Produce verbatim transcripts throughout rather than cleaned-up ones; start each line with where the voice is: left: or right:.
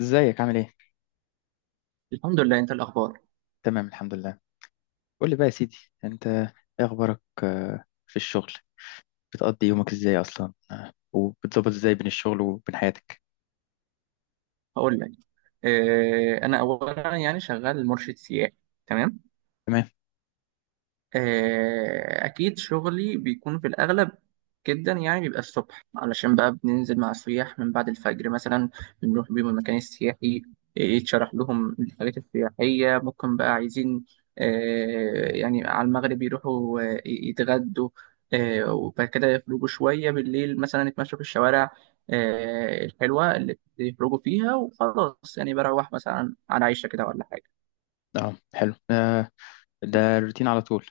left: ازيك عامل ايه؟
right: الحمد لله. انت الاخبار؟
left: تمام الحمد لله. قول لي بقى يا سيدي، انت ايه اخبارك؟ آه، في الشغل بتقضي يومك ازاي اصلا؟ آه، وبتظبط ازاي بين الشغل وبين حياتك؟
right: هقول لك. اه انا اولا يعني شغال مرشد سياحي. تمام.
left: تمام.
right: آه، أكيد شغلي بيكون في الأغلب جدا، يعني بيبقى الصبح علشان بقى بننزل مع السياح من بعد الفجر مثلا. بنروح بيهم المكان السياحي. آه، يتشرح لهم الحاجات السياحية، ممكن بقى عايزين. آه، يعني على المغرب يروحوا آه، يتغدوا. آه، وبعد كده يخرجوا شوية بالليل، مثلا يتمشوا في الشوارع آه، الحلوة اللي يخرجوا فيها. وخلاص يعني بروح مثلا على عيشة كده ولا حاجة.
left: اه حلو، آه، ده الروتين على طول؟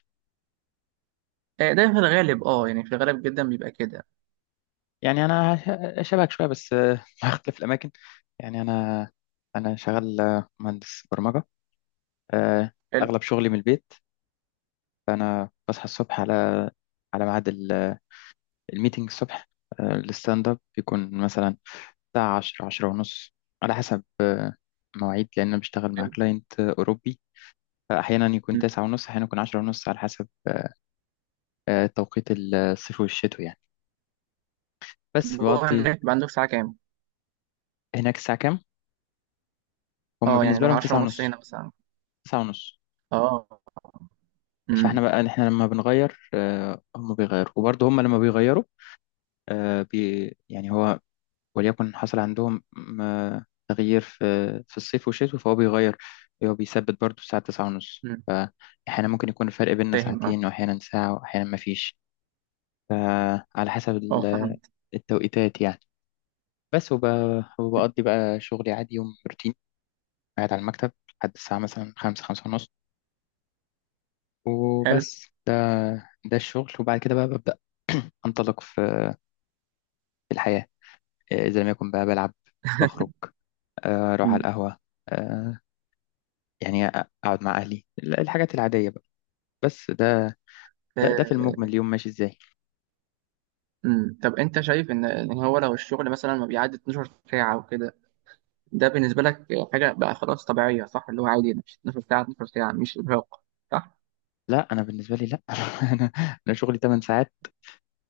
right: آه، ده في الغالب، اه يعني في الغالب جدا بيبقى كده.
left: يعني انا ش- شبهك شويه بس، آه، مع اختلاف الاماكن. يعني انا انا شغال آه، مهندس برمجه. آه، اغلب شغلي من البيت، فانا بصحى الصبح على على ميعاد ال- آه، الميتنج الصبح. آه، الستاند اب بيكون مثلا الساعة عشرة عشرة ونص، على حسب آه، مواعيد، لأن أنا بشتغل مع
right: حلو.
left: كلاينت آه، أوروبي. فأحيانا يكون
right: مم.
left: تسعة ونص، أحيانا يكون عشرة ونص، على حسب آه، آه، توقيت الصيف والشتو يعني. بس
right: طب هو
left: بقضي.
right: هناك بيبقى عندك ساعة كام؟
left: هناك الساعة كام؟ هم
right: اه، يعني
left: بالنسبة
right: لو
left: لهم
right: عشرة
left: تسعة
right: ونص هنا
left: ونص.
right: مثلا.
left: تسعة ونص.
right: اه.
left: فاحنا
right: امم.
left: بقى احنا لما بنغير، آه، هم بيغيروا، وبرضه هم لما بيغيروا آه، بي يعني هو وليكن حصل عندهم م- تغيير في في الصيف والشتاء فهو بيغير. هو بيثبت برضه الساعة تسعة ونص،
right: امم.
left: فأحيانا ممكن يكون الفرق بيننا
right: فاهم، اه.
left: ساعتين، وأحيانا ساعة، وأحيانا مفيش، على حسب
right: اه،
left: ال-
right: فاهم.
left: التوقيتات يعني. بس وب... وبقضي بقى شغلي عادي، يوم روتين، قاعد على المكتب لحد الساعة مثلا خمسة خمسة ونص.
right: حلو.
left: وبس ده، ده الشغل. وبعد كده بقى ببدأ أنطلق في في الحياة. إذا لم يكن بقى بلعب، بخرج، آه، أروح على
right: مم.
left: القهوة، آه، يعني اقعد مع اهلي ال- الحاجات العاديه بقى. بس ده، ده ده في
right: آه.
left: المجمل اليوم ماشي ازاي.
right: مم. طب انت شايف ان ان هو لو الشغل مثلا ما بيعدي اتناشر ساعة وكده ده بالنسبة لك حاجة بقى خلاص طبيعية، صح؟ اللي هو عادي ده مش اتناشر ساعة، اتناشر ساعة مش إرهاق، صح؟
left: لا، انا بالنسبه لي لا. انا انا شغلي تمن ساعات،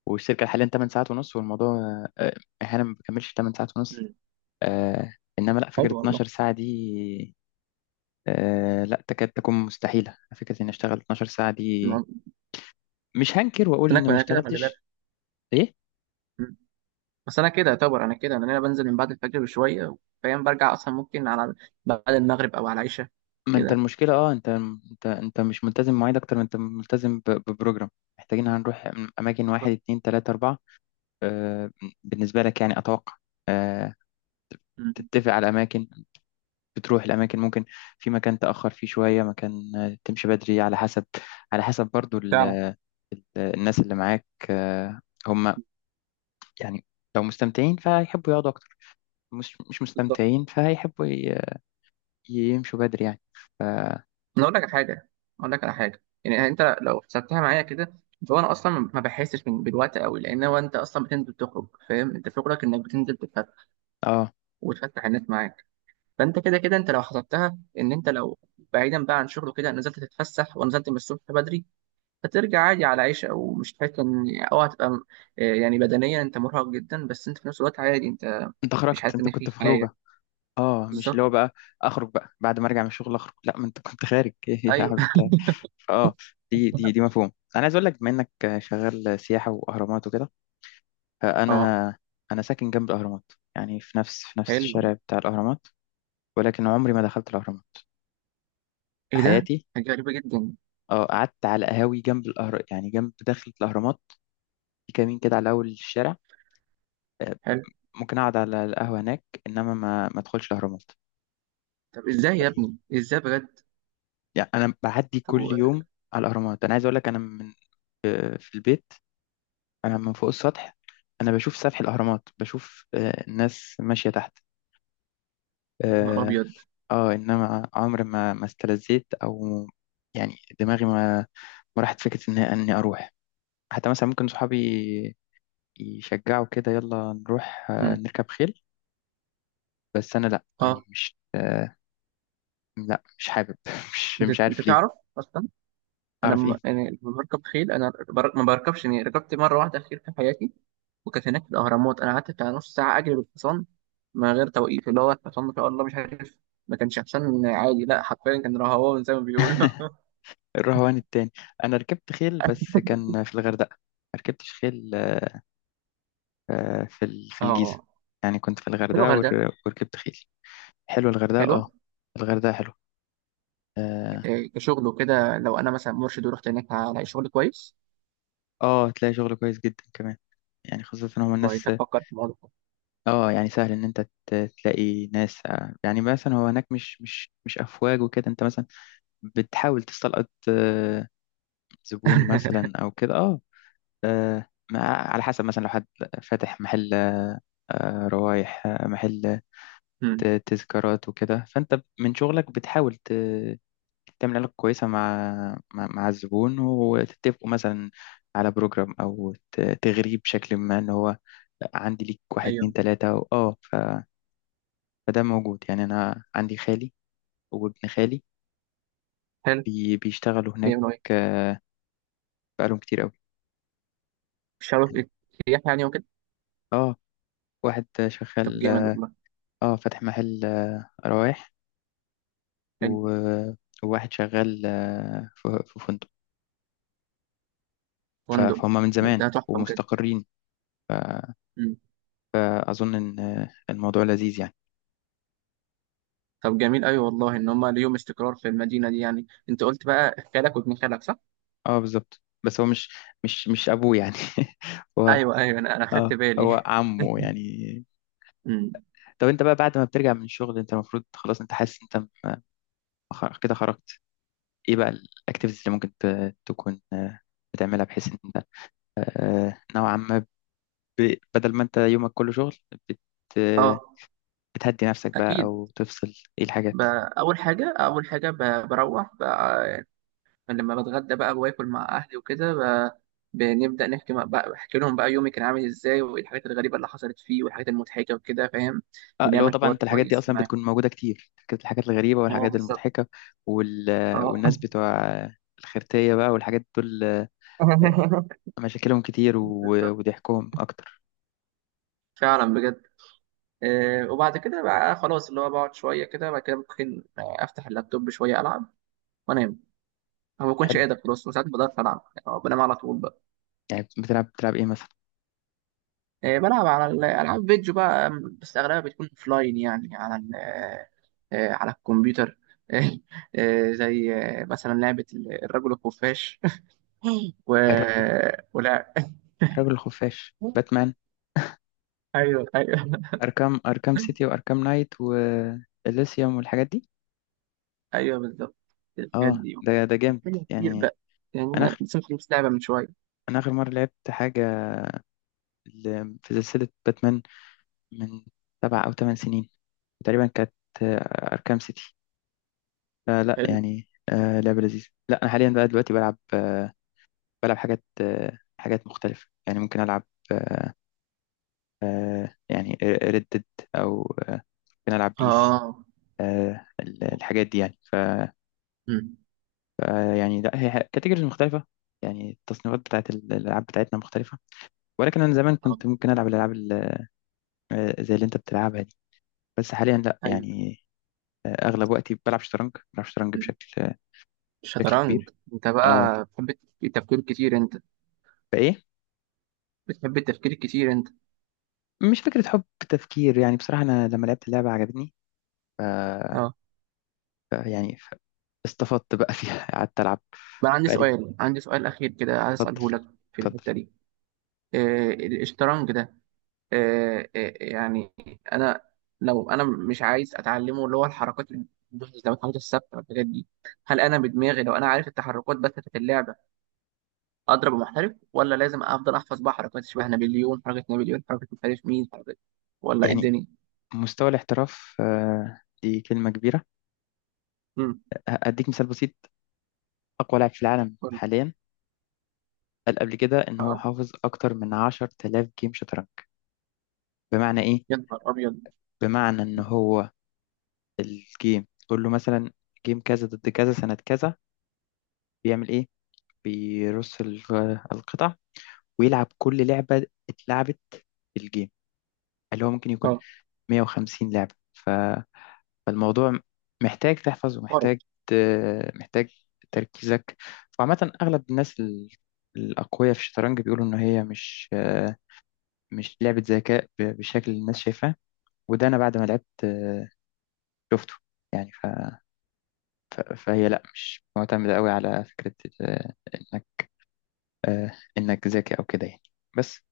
left: والشركه حاليا تمن ساعات ونص، والموضوع آه، آه، احيانا ما بكملش تمن ساعات ونص.
right: مم.
left: آه، انما لا، فكره
right: حلو والله.
left: اتناشر ساعه دي، آه، لا تكاد تكون مستحيله، فكره اني اشتغل اتناشر ساعه دي.
right: ما-
left: مش هنكر
right: بس
left: واقول
right: انا
left: اني
right: كنت-
left: ما
right: أنا كده خلي بالك.
left: اشتغلتش. ايه.
right: مم. بس انا كده يعتبر، انا كده لأن انا بنزل من بعد الفجر بشوية، فاهم؟ برجع اصلا ممكن على بعد المغرب او على العشاء
left: ما انت
right: كده.
left: المشكله، اه، انت انت انت مش ملتزم بمواعيد، اكتر ما انت ملتزم ب- ببروجرام. محتاجين هنروح اماكن واحد اتنين تلاته اربعه، آه، بالنسبة لك يعني أتوقع، آه،
right: مم.
left: تتفق على أماكن، بتروح الأماكن. ممكن في مكان تأخر فيه شوية، مكان آه، تمشي بدري، على حسب على حسب برضو ال-
right: فعلا.
left: ال- الناس اللي معاك. آه، هم يعني لو مستمتعين فهيحبوا يقعدوا أكتر، مش مش
right: بالظبط.
left: مستمتعين فهيحبوا ي- يمشوا بدري يعني.
right: انا اقول لك على حاجه، اقول لك على حاجه، يعني انت لو حسبتها معايا كده، فهو انا اصلا ما بحسش من- بالوقت قوي، لان هو انت اصلا بتنزل تخرج، فاهم؟ انت شغلك انك بتنزل تتفتح
left: اه،
right: وتفتح الناس معاك. فانت كده كده، انت لو حسبتها ان انت لو بعيدا بقى عن شغله كده، نزلت تتفسح ونزلت من الصبح بدري، هترجع عادي على عيشه او مش تحس ان او هتبقى م- آه يعني بدنيا انت مرهق جدا، بس انت في نفس الوقت عادي، انت
left: انت
right: مش
left: خرجت،
right: حاسس
left: انت
right: ان
left: كنت
right: في
left: في خروجة.
right: حاجه.
left: اه، مش اللي
right: بالظبط.
left: هو بقى اخرج بقى بعد ما ارجع من الشغل اخرج، لا، ما انت كنت خارج. ايه يا عم
right: ايوه.
left: انت. اه. دي دي دي مفهوم. انا عايز اقول لك، بما انك شغال سياحه واهرامات وكده،
right: اه.
left: فانا انا ساكن جنب الاهرامات، يعني في نفس في نفس
right: حلو.
left: الشارع بتاع الاهرامات، ولكن عمري ما دخلت الاهرامات في
right: ايه ده؟
left: حياتي.
right: حاجه غريبه جدا.
left: اه، قعدت على قهاوي جنب الاهرام، يعني جنب دخلة الاهرامات في كمين كده على اول الشارع. آه، ممكن اقعد على القهوه هناك، انما ما ما ادخلش الاهرامات.
right: طب ازاي يا
left: فدي
right: ابني؟ ازاي بجد؟
left: يعني. انا بعدي
right: طب
left: كل
right: و-
left: يوم على الاهرامات. انا عايز اقول لك، انا من في في البيت، أنا من فوق السطح أنا بشوف سفح الأهرامات، بشوف آه، الناس ماشية تحت.
right: يا نهار
left: آه,
right: ابيض.
left: آه إنما عمري ما ما استلذيت، أو يعني دماغي ما ما راحت فكرة إن إني أروح. حتى مثلا ممكن صحابي يشجعوا كده، يلا نروح آه،
right: مم.
left: نركب خيل، بس أنا لأ،
right: اه.
left: يعني مش آه، لأ مش حابب. مش
right: انت
left: مش
right: انت
left: عارف ليه.
right: تعرف اصلا. انا
left: أعرف
right: م...
left: إيه.
right: انا لما بركب خيل انا بر... ما بركبش. يعني ركبت مره واحده خيل في حياتي، وكانت هناك في الاهرامات. انا قعدت بتاع نص ساعه اجري بالحصان من غير توقيف، اللي هو الحصان ما شاء الله، مش عارف، ما كانش حصان عادي، لا حرفيا كان رهوان زي ما بيقولوا.
left: الرهوان التاني. أنا ركبت خيل بس كان في الغردقة، ما ركبتش خيل آه، في ال- في الجيزة.
right: اه.
left: يعني كنت في
right: حلو
left: الغردقة
right: غير ده؟
left: ور- وركبت خيل. حلوة الغردقة
right: حلوه.
left: اه. الغردقة حلوة. اه.
right: إيه، كشغل وكده لو انا مثلا مرشد ورحت هناك هلاقي شغل كويس؟
left: آه، تلاقي شغل كويس جدا كمان. يعني خاصة ان هو
right: كويس،
left: الناس،
right: افكر في الموضوع.
left: اه يعني سهل ان انت ت- تلاقي ناس آه، يعني مثلا. هو هناك مش مش مش افواج وكده. انت مثلا بتحاول تستلقط آه، زبون مثلا او كده اه. آه، ما- على حسب مثلا لو حد فاتح محل آه، روايح، آه، محل
right: مم.
left: ت- تذكارات وكده، فانت من شغلك بتحاول تعمل علاقة كويسة مع مع, مع الزبون، وتتفقوا مثلا على بروجرام، أو ت- تغريه بشكل ما إن هو عندي ليك واحد اتنين
right: ايوه.
left: تلاتة و- اه ف... فده موجود يعني. أنا عندي خالي وابن خالي
right: حلو.
left: بي... بيشتغلوا هناك.
right: بيعملوا إيه؟
left: آه، بقالهم كتير أوي
right: مش عارف
left: يعني.
right: ايه، سياح يعني وكده؟
left: اه، واحد
right: طب
left: شغال
right: جامد والله.
left: اه فاتح محل آه، روايح، و...
right: حلو.
left: وواحد شغال آه، في في فندق. ف...
right: فندق.
left: فهم من
right: ده,
left: زمان
right: ده تحفه بجد.
left: ومستقرين.
right: مم.
left: فأظن إن آه، الموضوع لذيذ يعني.
right: طب جميل أوي والله ان هم ليهم استقرار في المدينه دي. يعني انت قلت بقى خالك وابن خالك، صح؟
left: اه بالظبط، بس هو مش مش مش ابوه يعني. هو
right: ايوه، ايوه، انا انا خدت
left: اه،
right: بالي.
left: هو عمه يعني.
right: مم.
left: طب انت بقى بعد ما بترجع من الشغل، انت المفروض خلاص انت حاسس انت، م- خ- كده خرجت. ايه بقى الاكتيفيتيز اللي ممكن ت- تكون آه، بتعملها، بحيث ان انت آه، نوعا ما ب- بدل ما انت يومك كله شغل، بت
right: اه
left: بتهدي نفسك بقى
right: اكيد.
left: او تفصل؟ ايه
right: ب-
left: الحاجات؟
right: اول حاجه اول حاجه، ب- بروح بقى لما بتغدى، بقى واكل مع اهلي وكده. ب- بنبدا نحكي مع- بقى بحكي لهم بقى يومي كان عامل ازاي، وايه الحاجات الغريبه اللي حصلت فيه والحاجات المضحكه وكده، فاهم؟
left: اه، اللي هو
right: بنعمل
left: طبعا
right: حوار
left: انت الحاجات دي
right: كويس
left: اصلا
right: معاهم.
left: بتكون موجوده كتير، الحاجات الغريبه
right: اه
left: والحاجات
right: بالظبط.
left: المضحكه وال...
right: اه.
left: والناس بتوع الخرتيه بقى والحاجات دول، مشاكلهم كتير و-
right: بالظبط.
left: وضحكهم أكتر.
right: فعلا بجد. آه، وبعد كده بقى خلاص اللي هو بقعد شويه كده، بعد كده ممكن آه، افتح اللابتوب شويه العب وانام. أنا ما بكونش
left: حلو.
right: قادر خلاص، ساعات ما بقدرش العب، يعني آه، بنام على طول بقى.
left: يعني بتلعب بتلعب إيه مثلا؟
right: آه، بلعب على الالعاب فيديو بقى، م، بس اغلبها بتكون اوفلاين، يعني على ال- آه، آه، على الكمبيوتر. آه، زي آه، مثلا لعبه الرجل الخفاش. و...
left: الرجل
right: ولا؟
left: الرجل الخفاش، باتمان.
right: ايوه، ايوه.
left: أركام، أركام سيتي وأركام نايت وإليسيوم والحاجات دي.
right: ايوه بالظبط، الحاجات
left: اه
right: دي،
left: ده، ده جامد
right: حاجة كتير
left: يعني.
right: بقى. يعني
left: أنا
right: أنا
left: آخر
right: لسه مخلص لعبة من شوية.
left: أنا آخر مرة لعبت حاجة ل- في سلسلة باتمان من سبع أو ثمان سنين تقريبا، كانت آه، أركام سيتي. فلا
right: حلو.
left: يعني آه، لعبة لذيذة. لا، أنا حاليا بقى دلوقتي بلعب، آه، بلعب حاجات آه، حاجات مختلفة يعني. ممكن ألعب آه، آه، يعني ردد، او آه، بنلعب بيس
right: آه.
left: آه، ال- الحاجات دي يعني. ف
right: أمم.
left: آه، يعني لا، هي كاتيجوريز مختلفه، يعني التصنيفات بتاعت ال- الالعاب بتاعتنا مختلفه. ولكن انا زمان
right: آه.
left: كنت ممكن العب الالعاب ال- آه، زي اللي انت بتلعبها دي، بس حاليا لا
right: أيوه.
left: يعني. آه، اغلب وقتي بلعب شطرنج، بلعب شطرنج
right: أمم.
left: بشكل آه، بشكل
right: الشطرنج
left: كبير.
right: أنت
left: اه.
right: بقى، بتحب التفكير كتير أنت
left: فايه؟
right: بتحب التفكير كتير أنت
left: مش فكره حب، تفكير يعني. بصراحه انا لما لعبت اللعبه عجبتني، ف
right: آه.
left: ف- يعني ف- استفدت بقى فيها. قعدت العب.
right: بقى عندي
left: بقالي.
right: سؤال عندي سؤال أخير كده عايز
left: اتفضل
right: أسأله لك في
left: اتفضل.
right: الحتة دي. آه، الشطرنج ده، آه آه يعني، أنا لو أنا مش عايز أتعلمه، اللي هو الحركات الحركات الثابتة والحاجات دي، هل أنا بدماغي لو أنا عارف التحركات بس في اللعبة اضرب محترف، ولا لازم افضل احفظ بقى حركات شبه نابليون، حركه نابليون، حركه مش عارف مين، حركه ولا ايه
left: يعني
right: الدنيا؟
left: مستوى الاحتراف آه، دي كلمة كبيرة.
right: امم.
left: أديك مثال بسيط. أقوى لاعب في العالم
right: قول لي.
left: حاليا قال قبل كده إن هو
right: اه.
left: حافظ أكتر من عشر تلاف جيم شطرنج. بمعنى إيه؟
right: يا نهار ابيض.
left: بمعنى إن هو الجيم تقول له مثلا جيم كذا ضد كذا سنة كذا، بيعمل إيه؟ بيرص الغ- القطع ويلعب كل لعبة اتلعبت في الجيم، اللي هو ممكن يكون مائة وخمسين لعبة. فالموضوع محتاج تحفظ، ومحتاج
right: اه.
left: ت- محتاج تركيزك. وعامة أغلب الناس ال- الأقوياء في الشطرنج بيقولوا إن هي مش آه، مش لعبة ذكاء ب- بالشكل اللي الناس شايفاه. وده أنا بعد ما لعبت آه، شفته يعني. ف... ف- فهي لأ، مش معتمدة قوي على فكرة آه، إنك إنك ذكي أو كده يعني. بس